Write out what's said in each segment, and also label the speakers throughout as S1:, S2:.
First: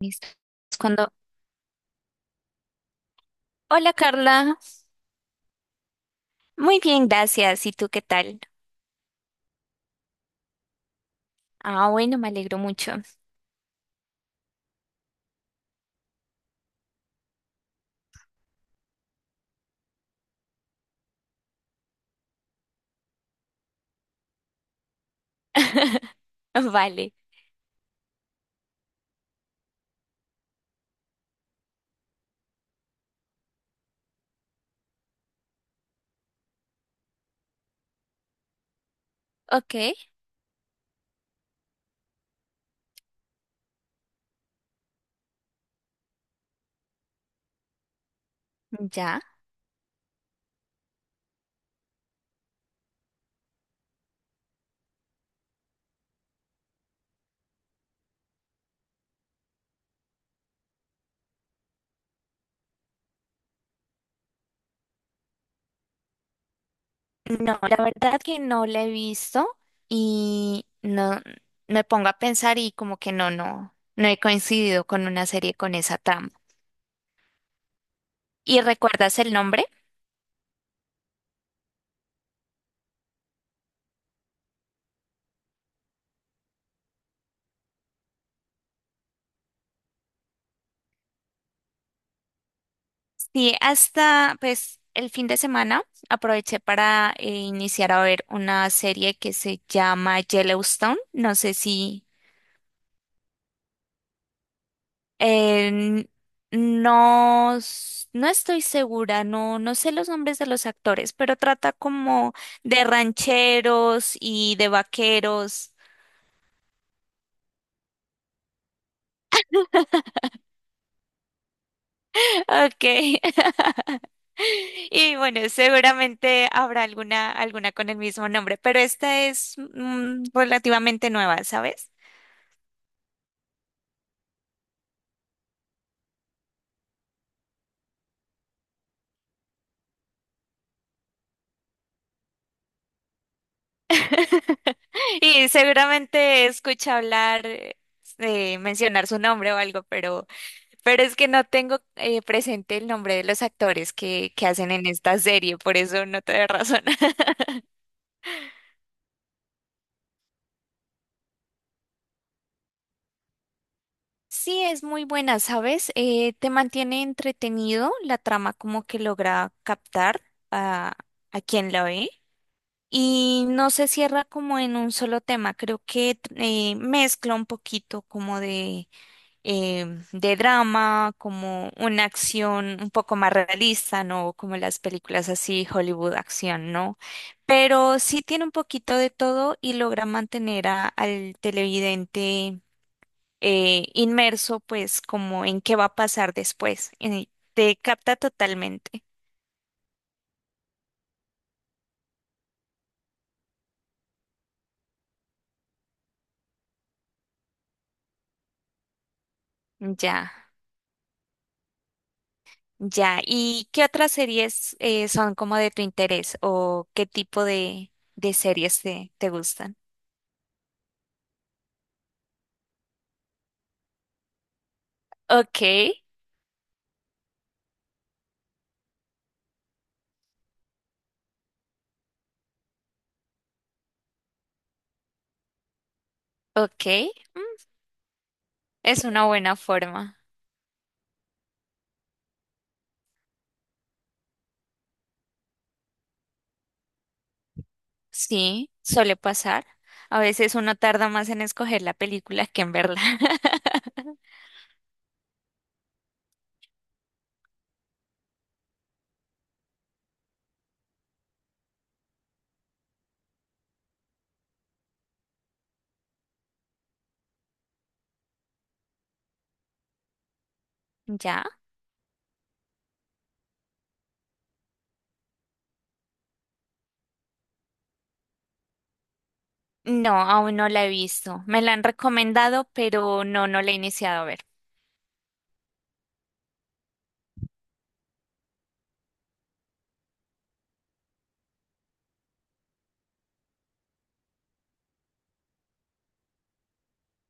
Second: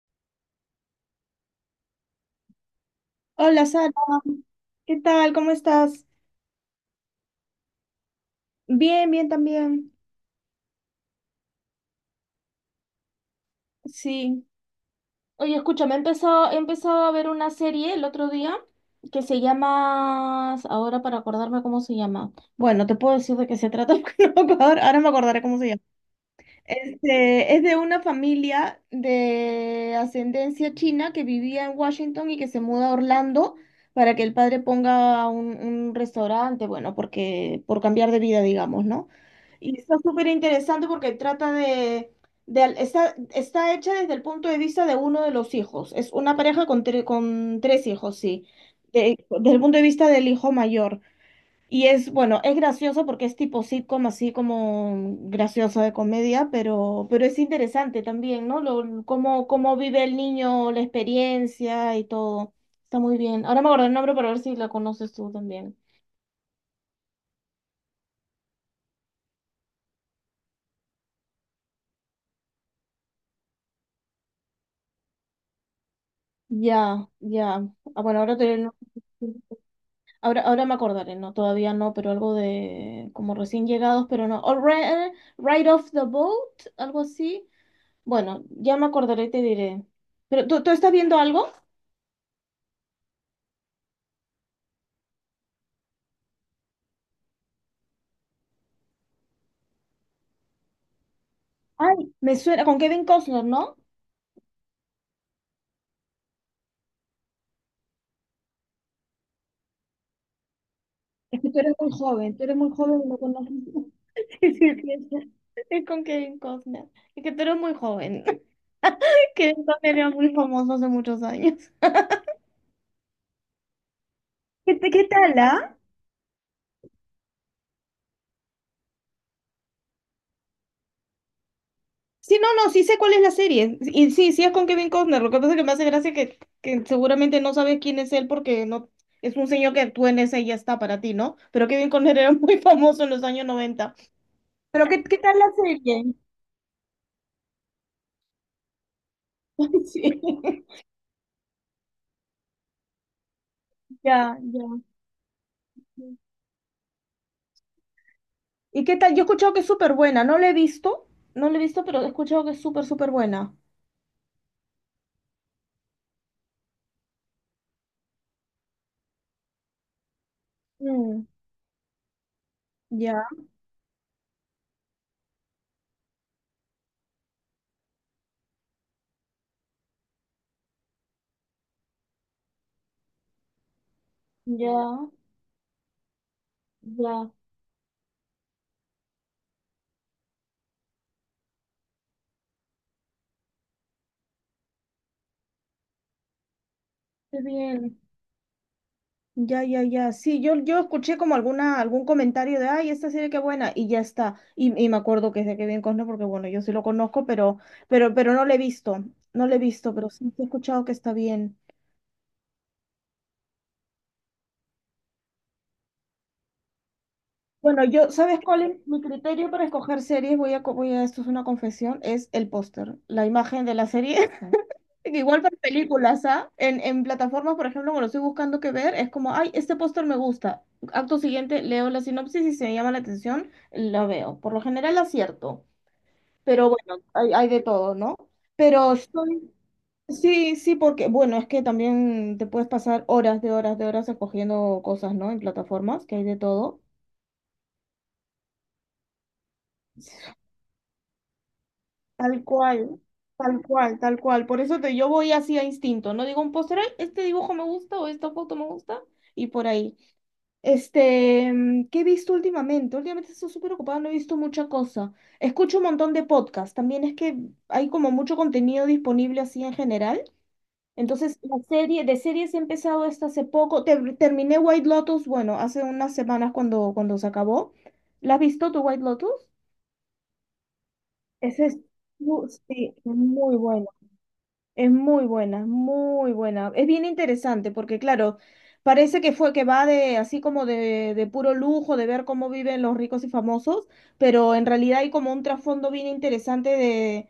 S1: Listo. Es Cuando,
S2: Hola Sara,
S1: hola Carla,
S2: ¿qué tal? ¿Cómo estás?
S1: muy bien, gracias. ¿Y tú qué tal?
S2: Bien, bien también.
S1: Ah, bueno, me alegro mucho.
S2: Sí. Oye, escúchame, he empezado a ver una serie el otro día que se llama, ahora para acordarme cómo se llama. Bueno, te puedo decir de qué se trata, porque no me acuerdo, ahora me acordaré cómo se llama.
S1: Vale,
S2: Es de una familia de ascendencia china que vivía en Washington y que se muda a Orlando para que el padre ponga un restaurante, bueno, porque por cambiar de vida, digamos, ¿no?
S1: ok,
S2: Y está súper interesante porque trata de al- está, está hecha desde el punto de vista de uno de los hijos. Es una pareja con, con tres hijos, sí.
S1: ya.
S2: Desde el punto de vista del hijo mayor. Y es, bueno, es gracioso porque es tipo sitcom, así como gracioso de comedia, pero es interesante también, ¿no? Cómo vive el niño, la experiencia y todo. Está muy bien. Ahora me acuerdo el nombre para ver si la conoces tú también.
S1: No, la verdad que no la he visto y no me pongo a pensar y como que no he coincidido con una serie con esa trama.
S2: Ya, ya. Ah, bueno, ahora te...
S1: ¿Y recuerdas el nombre?
S2: Ahora, ahora me acordaré, no, todavía no, pero algo de como recién llegados, pero no. Ride off the boat, algo así. Bueno, ya me acordaré y te diré. Pero, ¿tú estás viendo algo?
S1: Sí, hasta pues el fin de semana aproveché para iniciar a ver una serie que se llama Yellowstone. No sé si
S2: Ay, me suena con Kevin Costner, ¿no?
S1: Eh, no, no estoy segura, no, no sé los nombres de los actores, pero
S2: Es que tú
S1: trata
S2: eres muy
S1: como
S2: joven, tú eres muy
S1: de
S2: joven y no conoces.
S1: rancheros
S2: Sí,
S1: y de
S2: sí, sí,
S1: vaqueros.
S2: es con Kevin Costner. Es que tú eres muy joven. Kevin Costner era muy famoso hace muchos años.
S1: Ok.
S2: ¿Qué, qué
S1: Y
S2: tal,
S1: bueno,
S2: ah?
S1: seguramente habrá alguna, alguna con el mismo nombre, pero esta es relativamente nueva, ¿sabes?
S2: Sí, no, no, sí sé cuál es la serie. Y sí, sí es con Kevin Costner. Lo que pasa es que me hace gracia que seguramente no sabes quién es él porque no es un señor que actúa en esa y ya está para ti, ¿no? Pero Kevin Costner era muy famoso en los años 90. Pero ¿qué, qué tal la
S1: Y
S2: serie?
S1: seguramente escucha hablar, mencionar su nombre o algo, pero
S2: Sí.
S1: Pero es que no tengo presente el nombre de los actores que,
S2: Ya,
S1: que
S2: ya.
S1: hacen en esta serie, por eso no te doy razón.
S2: ¿Y qué tal? Yo he escuchado que es súper buena, no la he visto, no la he visto, pero he escuchado que es súper, súper buena.
S1: Sí, es muy buena, ¿sabes? Te mantiene entretenido, la trama como que logra captar a,
S2: Mm,
S1: a quien la ve
S2: ya,
S1: y no se cierra como en un solo tema, creo que mezcla un poquito como de drama, como una acción un poco más realista, ¿no? Como las
S2: Ya,
S1: películas así, Hollywood acción, ¿no?
S2: ya,
S1: Pero sí tiene un poquito de todo y logra mantener al televidente inmerso, pues, como en qué va a pasar después.
S2: qué
S1: Te
S2: bien.
S1: capta totalmente.
S2: Ya, ya, ya. Sí, yo escuché como alguna, algún comentario de, ay, esta serie qué buena, y ya está. Y me acuerdo que es de Kevin Costner, porque bueno, yo sí lo conozco, pero no la he visto, no la he visto, pero sí
S1: Ya.
S2: sí he escuchado que está bien.
S1: Ya, ¿y qué otras series son como de tu interés o qué tipo
S2: Bueno, yo,
S1: de
S2: ¿sabes cuál
S1: series
S2: es mi
S1: te
S2: criterio para
S1: gustan?
S2: escoger series? Voy a, esto es una confesión, es el póster, la imagen de la serie. Que igual para
S1: Ok,
S2: películas, ¿ah? En plataformas, por ejemplo, cuando estoy buscando qué ver, es como, ay, este póster me gusta. Acto siguiente, leo la sinopsis y si me llama la atención, lo veo. Por lo general acierto, pero
S1: ok.
S2: bueno, hay de todo, ¿no? Pero
S1: Es una buena forma.
S2: sí, sí, porque, bueno, es que también te puedes pasar horas de horas de horas escogiendo cosas, ¿no? En plataformas, que hay de todo.
S1: Sí, suele pasar. A veces uno tarda más en escoger la
S2: Tal
S1: película que en
S2: cual,
S1: verla.
S2: tal cual, tal cual. Por eso yo voy así a instinto, no digo un póster, "Ay, este dibujo me gusta o esta foto me gusta", y por ahí. ¿Qué he visto últimamente? Últimamente estoy súper ocupada, no he visto mucha cosa. Escucho un montón de podcasts. También es que hay como mucho contenido disponible así en general. Entonces,
S1: ¿Ya?
S2: la serie, de series he empezado esta hace poco. Terminé White Lotus, bueno, hace unas semanas cuando se acabó. ¿La has visto tu White Lotus?
S1: No, aún no la he visto. Me
S2: Ese
S1: la
S2: es,
S1: han recomendado,
S2: sí,
S1: pero no,
S2: muy
S1: no la he
S2: bueno.
S1: iniciado a ver.
S2: Es muy buena, muy buena. Es bien interesante porque, claro, parece que fue que va de así como de puro lujo, de ver cómo viven los ricos y famosos, pero en realidad hay como un trasfondo bien interesante de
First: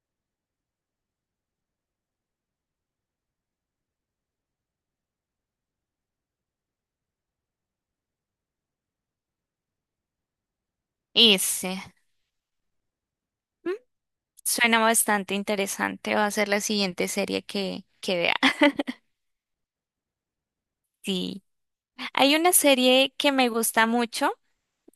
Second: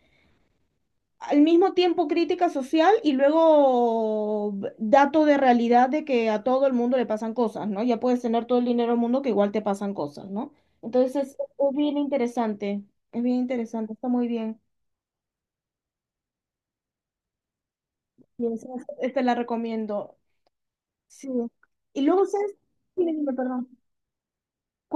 S2: al mismo tiempo crítica social y luego dato de realidad de que a todo el mundo le pasan cosas, ¿no? Ya puedes tener todo el dinero del mundo que igual te pasan cosas, ¿no? Entonces es,
S1: Y
S2: es
S1: sí,
S2: bien interesante, es bien
S1: mm,
S2: interesante, está muy bien.
S1: suena bastante interesante. Va a ser la siguiente serie que vea.
S2: Y esa la recomiendo. Sí.
S1: Sí.
S2: Y luego,
S1: Hay
S2: ¿sabes?
S1: una
S2: Sí, dime,
S1: serie que
S2: dime,
S1: me
S2: perdón.
S1: gusta mucho.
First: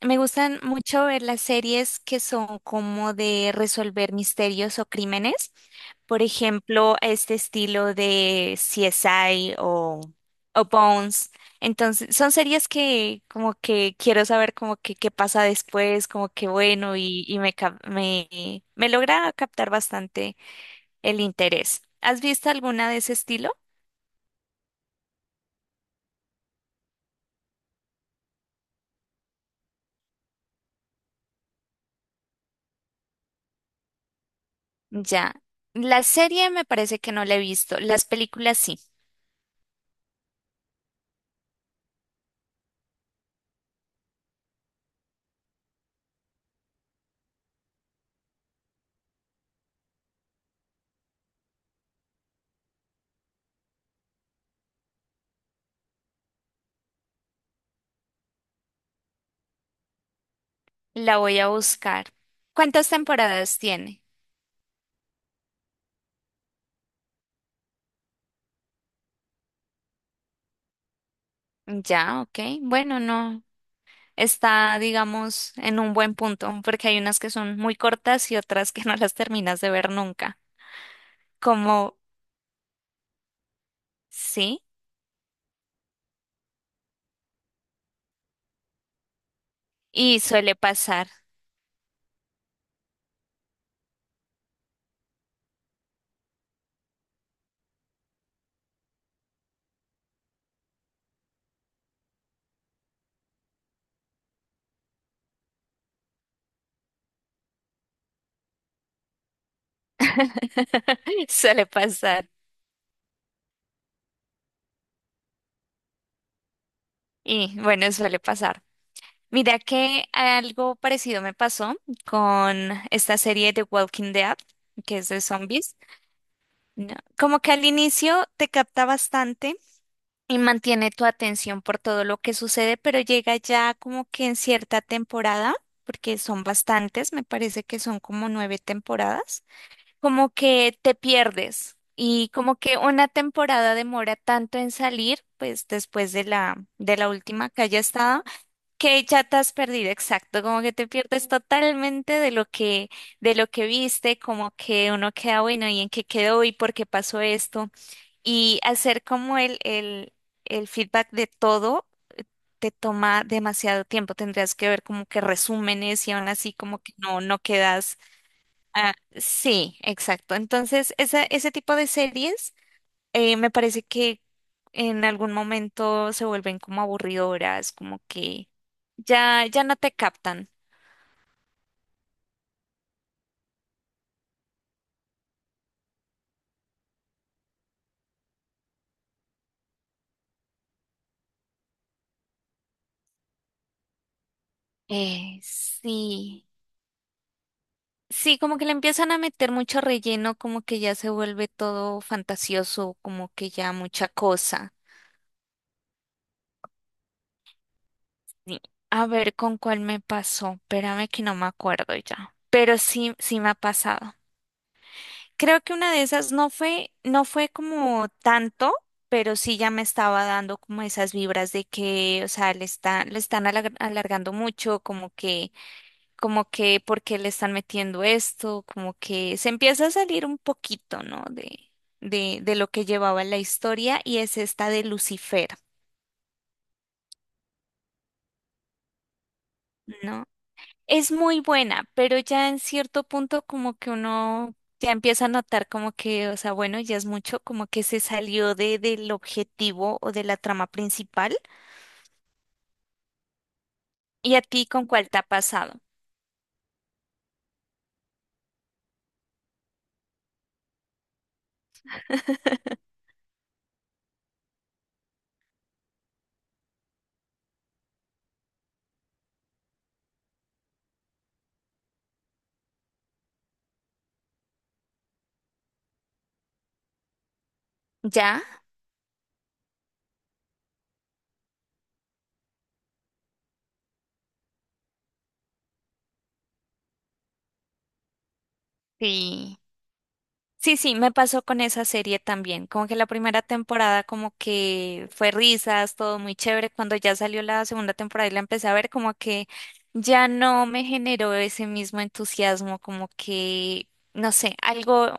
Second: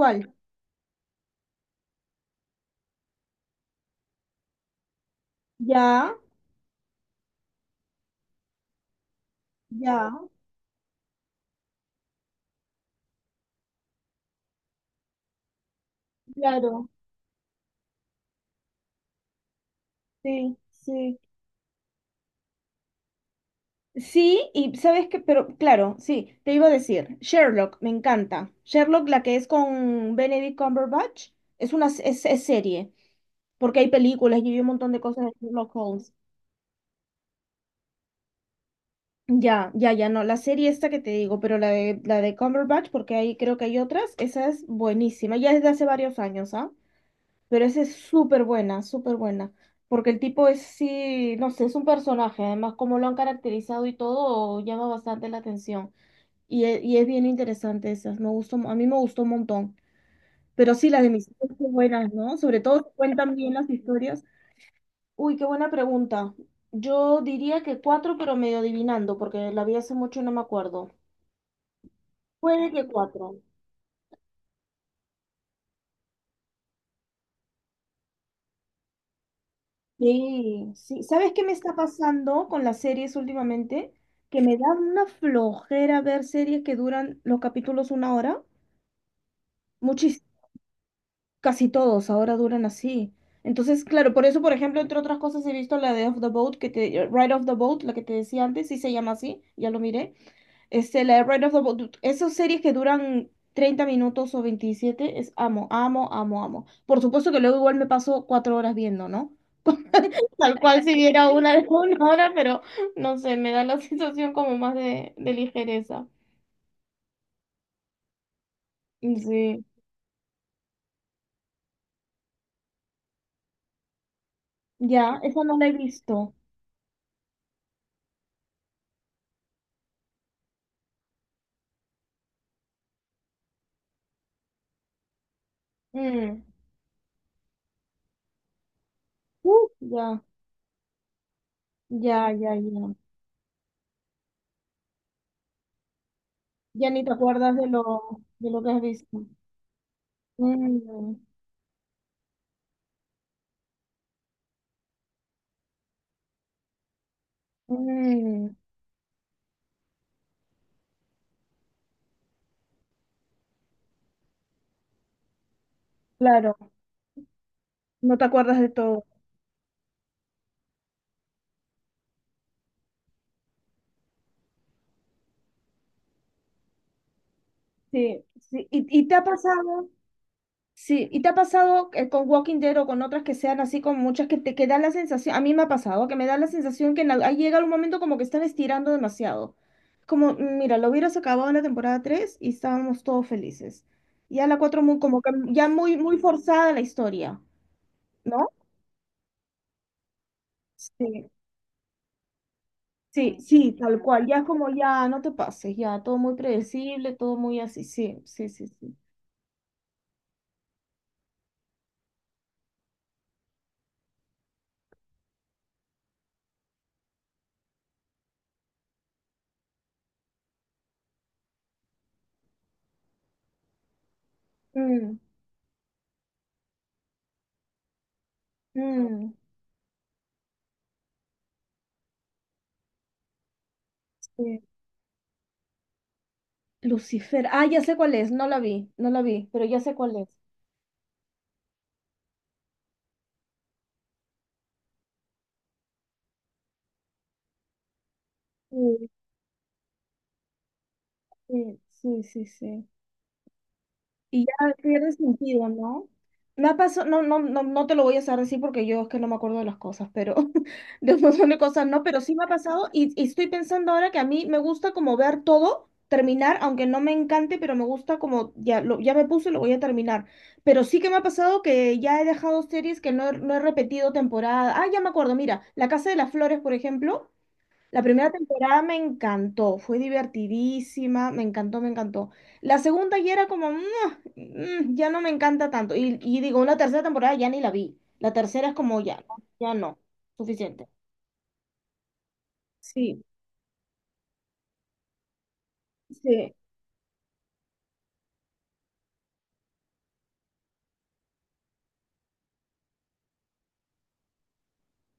S1: Me gustan mucho ver las series que son como de resolver misterios o crímenes.
S2: Ya,
S1: Por ejemplo, este estilo de CSI
S2: ya,
S1: o Bones. Entonces, son series que como que quiero saber como que qué pasa después, como que
S2: claro.
S1: bueno, me logra captar bastante
S2: Sí, sí.
S1: el interés. ¿Has visto alguna de ese estilo?
S2: Sí, y sabes que, pero claro, sí, te iba a decir, Sherlock, me encanta. Sherlock, la que es con Benedict Cumberbatch, es una es serie, porque hay películas y hay un montón de cosas de
S1: Ya.
S2: Sherlock
S1: La
S2: Holmes.
S1: serie me parece que no la he visto. Las películas sí.
S2: Ya, ya, ya, no, la serie esta que te digo, pero la de Cumberbatch, porque ahí creo que hay otras, esa es buenísima, ya es de hace varios años, ¿ah? Pero esa es súper buena, súper buena. Porque el tipo es, sí, no sé, es un personaje. Además, como lo han caracterizado y todo, llama bastante la atención. Y es bien interesante esas. Me gustó, a mí me gustó un montón. Pero sí, las de
S1: La
S2: mis
S1: voy
S2: hijos
S1: a
S2: son
S1: buscar.
S2: buenas, ¿no? Sobre todo si
S1: ¿Cuántas
S2: cuentan bien
S1: temporadas
S2: las
S1: tiene?
S2: historias. Uy, qué buena pregunta. Yo diría que cuatro, pero medio adivinando, porque la vi hace mucho y no me acuerdo.
S1: Ya, ok.
S2: Puede que
S1: Bueno,
S2: cuatro.
S1: no. Está, digamos, en un buen punto, porque hay unas que son muy cortas y otras que no las terminas de ver nunca.
S2: Sí, sí. ¿Sabes qué me está
S1: Como,
S2: pasando con las series últimamente? Que me
S1: sí,
S2: da una flojera ver series que duran los capítulos una hora. Muchis,
S1: y suele pasar.
S2: casi todos ahora duran así. Entonces, claro, por eso, por ejemplo, entre otras cosas he visto la de Off the Boat, que te, Ride of the Boat, la que te decía antes, sí se llama así, ya lo miré. La de Ride of the Boat, esas series que duran 30 minutos o 27, es amo, amo, amo, amo. Por supuesto que luego igual me paso 4 horas viendo, ¿no? Tal cual si viera una de
S1: Suele
S2: una
S1: pasar.
S2: hora, pero no sé, me da la sensación como más de ligereza.
S1: Y bueno, suele pasar. Mira
S2: Sí,
S1: que algo parecido me pasó con esta serie de Walking Dead, que es
S2: ya,
S1: de
S2: esa no la he
S1: zombies.
S2: visto.
S1: No, como que al inicio te capta bastante y mantiene tu atención por todo lo que sucede, pero llega ya como que en cierta temporada, porque
S2: Mm.
S1: son bastantes, me parece que son como nueve temporadas,
S2: Ya,
S1: como que te pierdes y
S2: ya, ya,
S1: como que
S2: ya.
S1: una temporada demora tanto en salir, pues después
S2: Ya
S1: de
S2: ni
S1: la
S2: te
S1: última
S2: acuerdas
S1: que haya estado,
S2: de lo que has
S1: que ya
S2: visto.
S1: te has perdido, exacto, como que te
S2: Mm,
S1: pierdes totalmente de lo que viste, como que uno queda bueno y en qué quedó y por qué pasó esto.
S2: mm,
S1: Y hacer como el feedback de todo te toma demasiado tiempo. Tendrías que ver como que resúmenes y aún así
S2: claro,
S1: como que no, no quedas.
S2: no te acuerdas de
S1: Ah,
S2: todo.
S1: sí, exacto. Entonces, esa, ese tipo de series me parece que en algún momento se vuelven como aburridoras, como
S2: Sí,
S1: que
S2: sí. Y te ha
S1: ya, ya no
S2: pasado?
S1: te captan.
S2: Sí, ¿y te ha pasado con Walking Dead o con otras que sean así con muchas que te que da la sensación, a mí me ha pasado, que me da la sensación que en ahí llega un momento como que están estirando demasiado. Como, "Mm, mira, lo hubieras acabado en la temporada 3 y estábamos todos felices". Ya la 4 muy, como que ya muy, muy
S1: Sí.
S2: forzada la historia,
S1: Sí,
S2: ¿no?
S1: como que le empiezan a meter mucho relleno, como que ya se
S2: Sí,
S1: vuelve todo fantasioso, como
S2: sí,
S1: que
S2: sí,
S1: ya
S2: tal
S1: mucha
S2: cual, ya es como
S1: cosa.
S2: ya, no te pases, ya, todo muy predecible, todo muy así, sí, sí,
S1: Sí.
S2: sí, sí.
S1: A ver con cuál me pasó. Espérame que no me acuerdo ya. Pero sí, sí me ha pasado. Creo que una de esas no fue, no fue como tanto, pero sí ya me estaba dando como esas vibras de que, o sea, le están alargando mucho,
S2: Mm,
S1: como que, ¿por qué le están metiendo esto? Como
S2: mm,
S1: que se empieza a salir un poquito, ¿no? De lo que llevaba la historia y es
S2: sí.
S1: esta de Lucifer,
S2: Lucifer. Ah, ya sé cuál es. No la vi, no la vi, pero ya sé cuál
S1: ¿no?
S2: es.
S1: Es muy buena, pero ya en cierto punto como que uno ya empieza a notar como que, o sea, bueno, ya es mucho, como que se salió de,
S2: Sí,
S1: del objetivo o de la trama principal.
S2: sí, sí, sí, sí.
S1: ¿Y a
S2: Y
S1: ti
S2: ya
S1: con cuál
S2: pierde
S1: te ha
S2: sentido,
S1: pasado?
S2: ¿no? Me ha pasado, no, no, no, no te lo voy a hacer así porque yo es que no me acuerdo de las cosas, pero de un montón de cosas no, pero sí me ha pasado y estoy pensando ahora que a mí me gusta como ver todo, terminar, aunque no me encante, pero me gusta como ya, lo, ya me puse, lo voy a terminar. Pero sí que me ha pasado que ya he dejado series que no he repetido temporada. Ah, ya me acuerdo, mira, La Casa de las Flores, por ejemplo. La primera
S1: ¿Ya?
S2: temporada me encantó, fue divertidísima, me encantó, me encantó. La segunda ya era como, "Mua, mm, ya no me encanta tanto". Y digo, una tercera temporada ya ni la vi. La tercera es como, ya, no,
S1: Sí.
S2: ya no,
S1: Sí,
S2: suficiente.
S1: sí, me pasó con esa serie también, como que la
S2: Sí,
S1: primera temporada como que fue risas, todo muy
S2: sí,
S1: chévere, cuando ya salió la segunda temporada y la empecé a ver como que ya no me generó ese mismo entusiasmo, como que, no sé, algo,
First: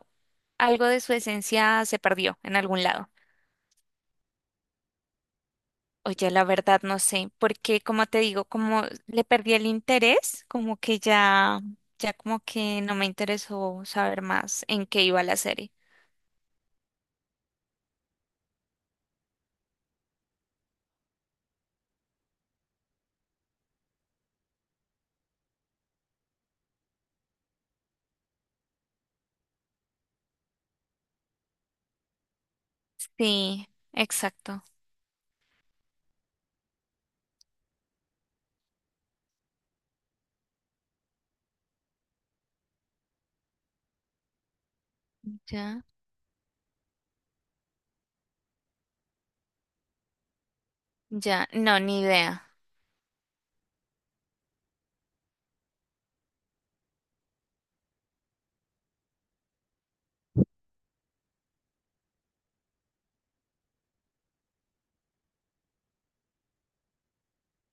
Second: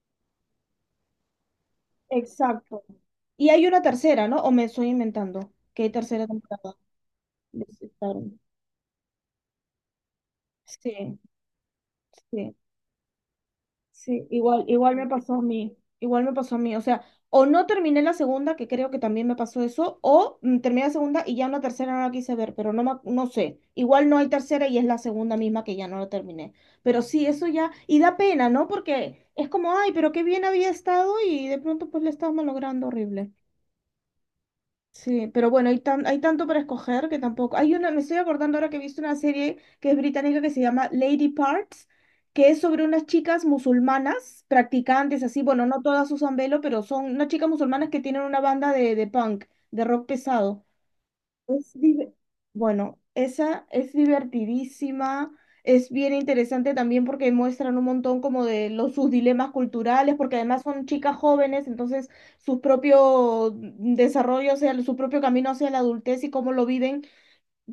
S1: algo de su esencia se perdió en
S2: exacto.
S1: algún lado.
S2: Y hay una tercera, ¿no? O me estoy inventando que hay tercera
S1: Oye, la
S2: temporada.
S1: verdad no sé,
S2: De
S1: porque como
S2: Star
S1: te
S2: Wars.
S1: digo, como le perdí el interés, como que
S2: Sí,
S1: ya, ya como
S2: sí.
S1: que no me interesó saber
S2: Sí, igual,
S1: más en
S2: igual
S1: qué
S2: me
S1: iba
S2: pasó
S1: la
S2: a
S1: serie.
S2: mí, igual me pasó a mí, o sea, o no terminé la segunda, que creo que también me pasó eso, o terminé la segunda y ya en la tercera no la quise ver, pero no, no sé, igual no hay tercera y es la segunda misma que ya no la terminé, pero sí, eso ya, y da pena, ¿no? Porque es como, ay, pero qué bien había estado y de pronto pues le estaba malogrando horrible.
S1: Sí, exacto.
S2: Sí, pero bueno, hay tanto para escoger que tampoco. Hay una, me estoy acordando ahora que he visto una serie que es británica que se llama Lady Parts, que es sobre unas chicas musulmanas, practicantes, así, bueno, no
S1: Ya,
S2: todas usan velo, pero son unas chicas musulmanas que tienen una banda de punk, de rock pesado.
S1: ya,
S2: Es
S1: no, ni
S2: div-
S1: idea.
S2: Bueno, esa es divertidísima, es bien interesante también porque muestran un montón como de los, sus dilemas culturales, porque además son chicas jóvenes, entonces su propio desarrollo, o sea, su propio camino hacia la adultez y cómo lo viven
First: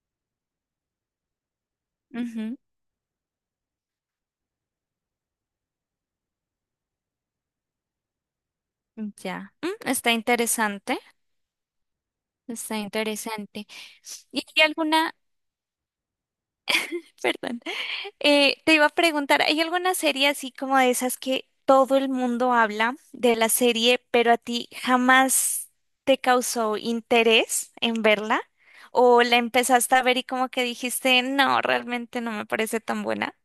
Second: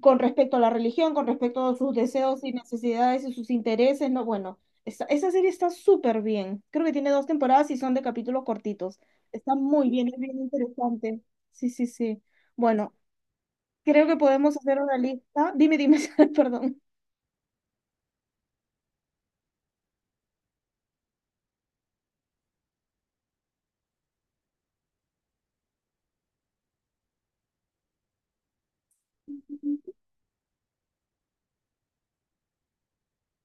S2: con respecto a la religión, con respecto a sus deseos y
S1: Ujú,
S2: necesidades y sus intereses, ¿no? Bueno, esa serie está súper bien, creo que tiene dos temporadas y son de capítulos cortitos,
S1: ya,
S2: está
S1: mm,
S2: muy bien,
S1: está
S2: es bien
S1: interesante,
S2: interesante, sí, sí, sí.
S1: está
S2: Bueno,
S1: interesante.
S2: creo que
S1: ¿Y
S2: podemos
S1: hay
S2: hacer una
S1: alguna,
S2: lista. Dime, dime, perdón.
S1: perdón, te iba a preguntar, ¿hay alguna serie así como de esas que todo el mundo habla de la serie, pero a ti jamás te causó interés en verla? ¿O la empezaste a ver y como que dijiste, no, realmente no me parece tan buena?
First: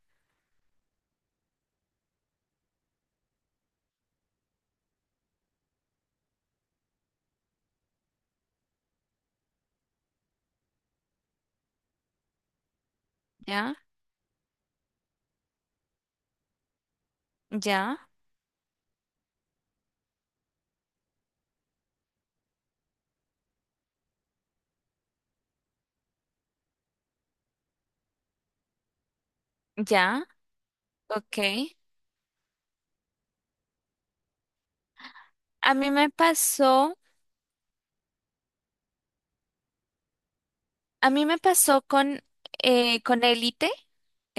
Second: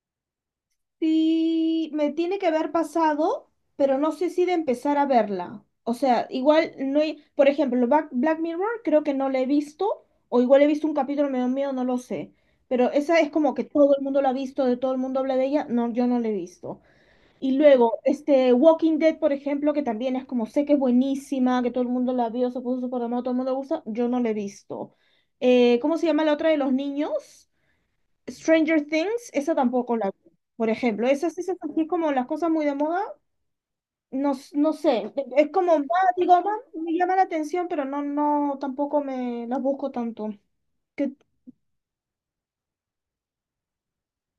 S2: Sí, me tiene que haber pasado, pero no sé si de empezar a verla. O sea, igual no hay, por ejemplo, Black Mirror creo que no la he visto, o igual he visto un capítulo, me dio miedo, no lo sé. Pero esa es como que
S1: Ya,
S2: todo el mundo la ha visto, de todo el mundo habla de ella. No, yo no la he visto. Y luego,
S1: ya,
S2: Walking Dead, por ejemplo, que también es como sé que es buenísima, que todo el mundo la vio, se puso súper de moda, todo el mundo le gusta, yo no la he visto. ¿Cómo se llama la otra de los niños? Stranger Things, esa tampoco la
S1: ya,
S2: vi. Por ejemplo,
S1: ok.
S2: esas así como las cosas muy de moda, no, no sé, es como,
S1: A
S2: ah,
S1: mí me
S2: digo, ah, me
S1: pasó.
S2: llama la atención, pero no, no, tampoco me las busco tanto.
S1: A
S2: Que,
S1: mí me pasó con Élite,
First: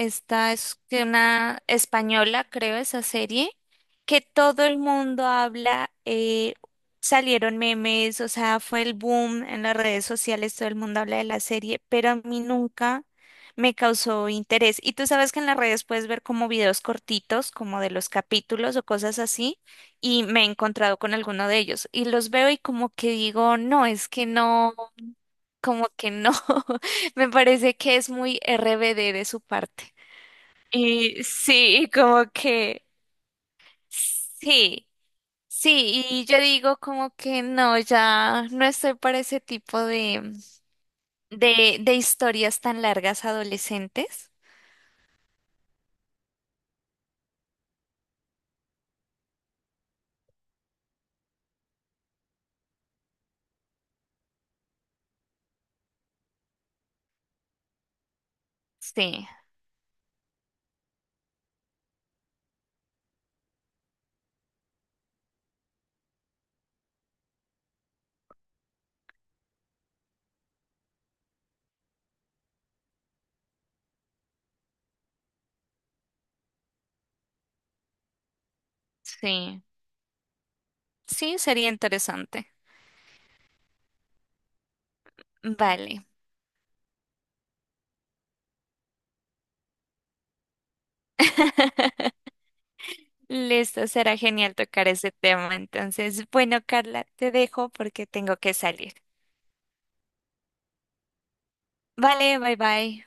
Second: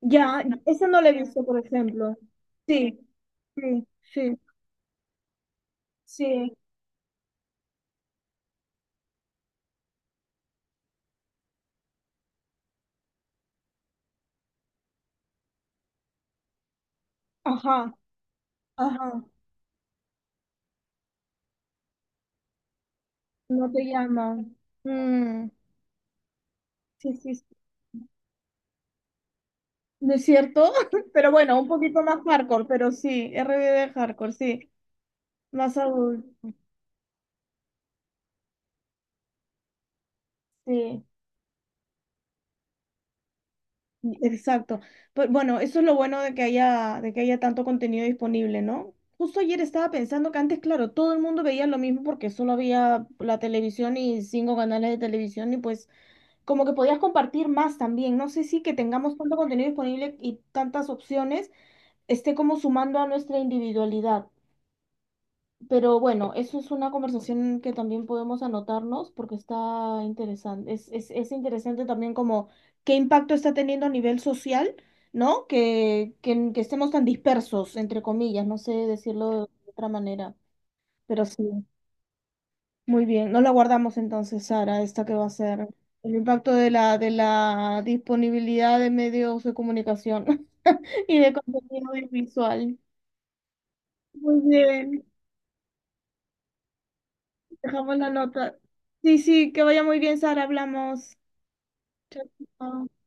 S2: ya,
S1: es
S2: esa no
S1: que
S2: la he visto, por
S1: una
S2: ejemplo.
S1: española, creo,
S2: Sí,
S1: esa serie,
S2: sí,
S1: que
S2: sí,
S1: todo el mundo habla,
S2: sí,
S1: salieron memes, o sea, fue el boom en las redes sociales, todo el mundo habla de la serie, pero a mí nunca me causó interés. Y tú sabes que en las redes puedes ver como videos cortitos, como de
S2: ajá,
S1: los capítulos o cosas
S2: ajá,
S1: así, y me he encontrado con alguno de ellos, y los veo y como que digo,
S2: no te
S1: no, es que
S2: llaman.
S1: no
S2: Mm,
S1: como que no.
S2: sí,
S1: Me
S2: sí, sí.
S1: parece que es muy RBD de su parte.
S2: ¿No es cierto?
S1: Y
S2: Pero bueno, un
S1: sí,
S2: poquito más
S1: como
S2: hardcore,
S1: que
S2: pero sí, R RBD hardcore, sí,
S1: sí,
S2: más
S1: sí, y yo
S2: adulto,
S1: digo como que no, ya no estoy para ese tipo de,
S2: sí.
S1: de historias tan largas adolescentes.
S2: Exacto. Pero bueno, eso es lo bueno de que haya tanto contenido disponible, ¿no? Justo ayer estaba pensando que antes, claro, todo el mundo veía lo mismo porque solo había la televisión y cinco canales de televisión y pues como que podías compartir más también. No sé si que tengamos
S1: Sí,
S2: tanto contenido disponible y tantas opciones esté como sumando a nuestra individualidad. Pero bueno, eso es una conversación que también podemos anotarnos porque está interesante. Es interesante también como qué impacto está teniendo a nivel social, ¿no? Que estemos tan dispersos, entre comillas, no sé decirlo de
S1: sí,
S2: otra manera, pero
S1: sí,
S2: sí.
S1: sería interesante.
S2: Muy bien, no la guardamos entonces, Sara, esta que va a ser
S1: Vale.
S2: el impacto de la disponibilidad de medios de comunicación y de contenido audiovisual.
S1: Listo, será
S2: Muy
S1: genial tocar
S2: bien.
S1: ese tema. Entonces, bueno, Carla, te dejo
S2: Dejamos
S1: porque
S2: la
S1: tengo que
S2: nota.
S1: salir.
S2: Sí, sí, que vaya muy bien, Sara. Hablamos. Chao.
S1: Vale, bye
S2: Chao.
S1: bye.